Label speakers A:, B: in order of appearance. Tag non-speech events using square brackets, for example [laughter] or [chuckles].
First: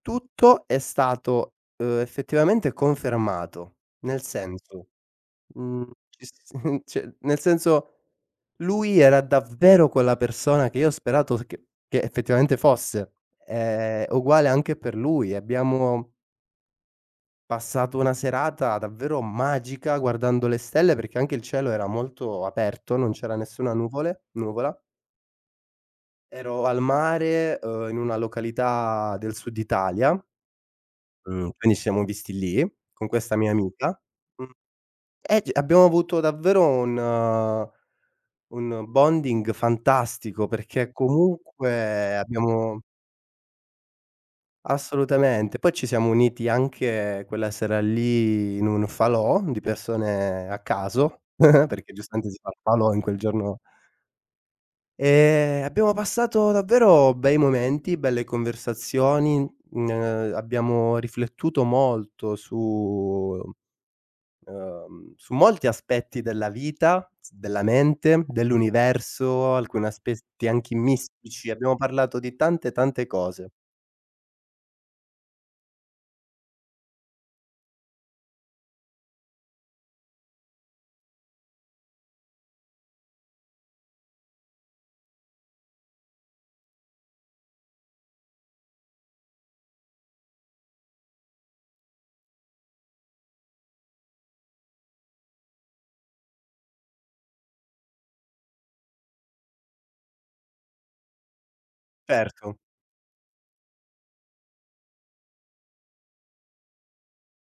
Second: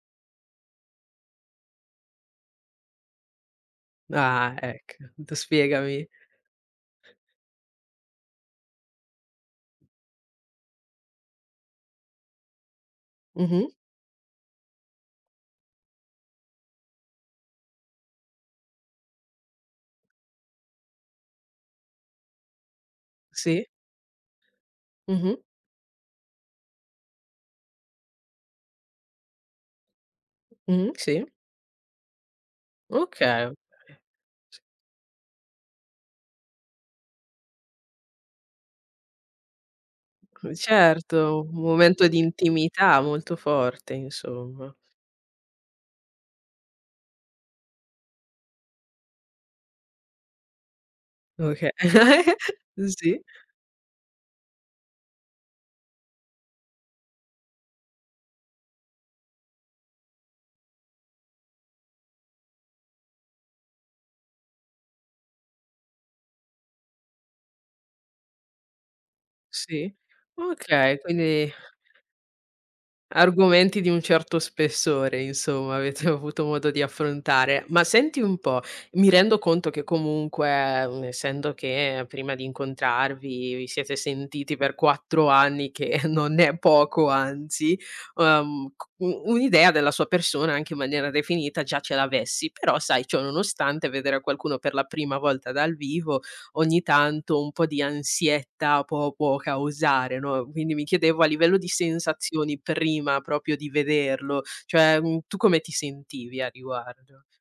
A: Tutto è stato, ehm, effettivamente, confermato, nel
B: Ah,
A: senso,
B: ec tu
A: mhmm,
B: spiegami.
A: ci s [chuckles] ci nel senso: lui era davvero quella persona che io ho sperato che che effettivamente fosse;
B: Mh-mh.
A: è uguale anche per lui. Abbiamo passato una serata davvero magica, guardando le stelle perché anche il cielo era molto aperto, non c'era
B: Sì.
A: nessuna nuvole nuvola.
B: Mh-mh.
A: Ero al mare, uhm, in una località del sud Italia
B: Mh-mh, sì.
A: mhmm, quindi ci siamo visti lì, con
B: Okay,
A: questa mia
B: okay.
A: amica, mhmm,
B: S
A: e c abbiamo avuto davvero un un bonding fantastico
B: C
A: perché
B: certo, un momento
A: comunque
B: di
A: abbiamo
B: intimità molto forte, insomma.
A: Assolutamente, poi ci siamo uniti anche quella sera lì, in un falò di persone a caso, [chuckles]
B: Oka
A: perché giustamente si fa il
B: [chuckles]
A: falò in quel
B: sì.
A: giorno Ehm, abbiamo passato davvero bei momenti, belle conversazioni, mhmm, ne abbiamo riflettuto molto su ehm, su molti aspetti della vita, s della mente, dell'universo, alcuni
B: Sì,
A: aspetti anche
B: okay,
A: mistici,
B: quindi
A: abbiamo parlato di tante, tante cose.
B: argomenti di un certo spessore, insomma, avete avuto modo di affrontare. Ma senti un po', mi rendo conto che comunque, essendo che prima di incontrarvi, vi siete sentiti per 4 anni che [chuckles] non è poco, anzi, ehm c u un'idea della sua persona, anche in maniera definita già ce l'avessi, però, sai, ciò nonostante vedere qualcuno per la prima volta dal vivo, ogni tanto un po' di ansietta può può causare, no? Quindi mi chiedevo a livello di
A: Certo.
B: sensazioni, prima proprio di vederlo, cioè, mhmm tu come ti sentivi a riguardo?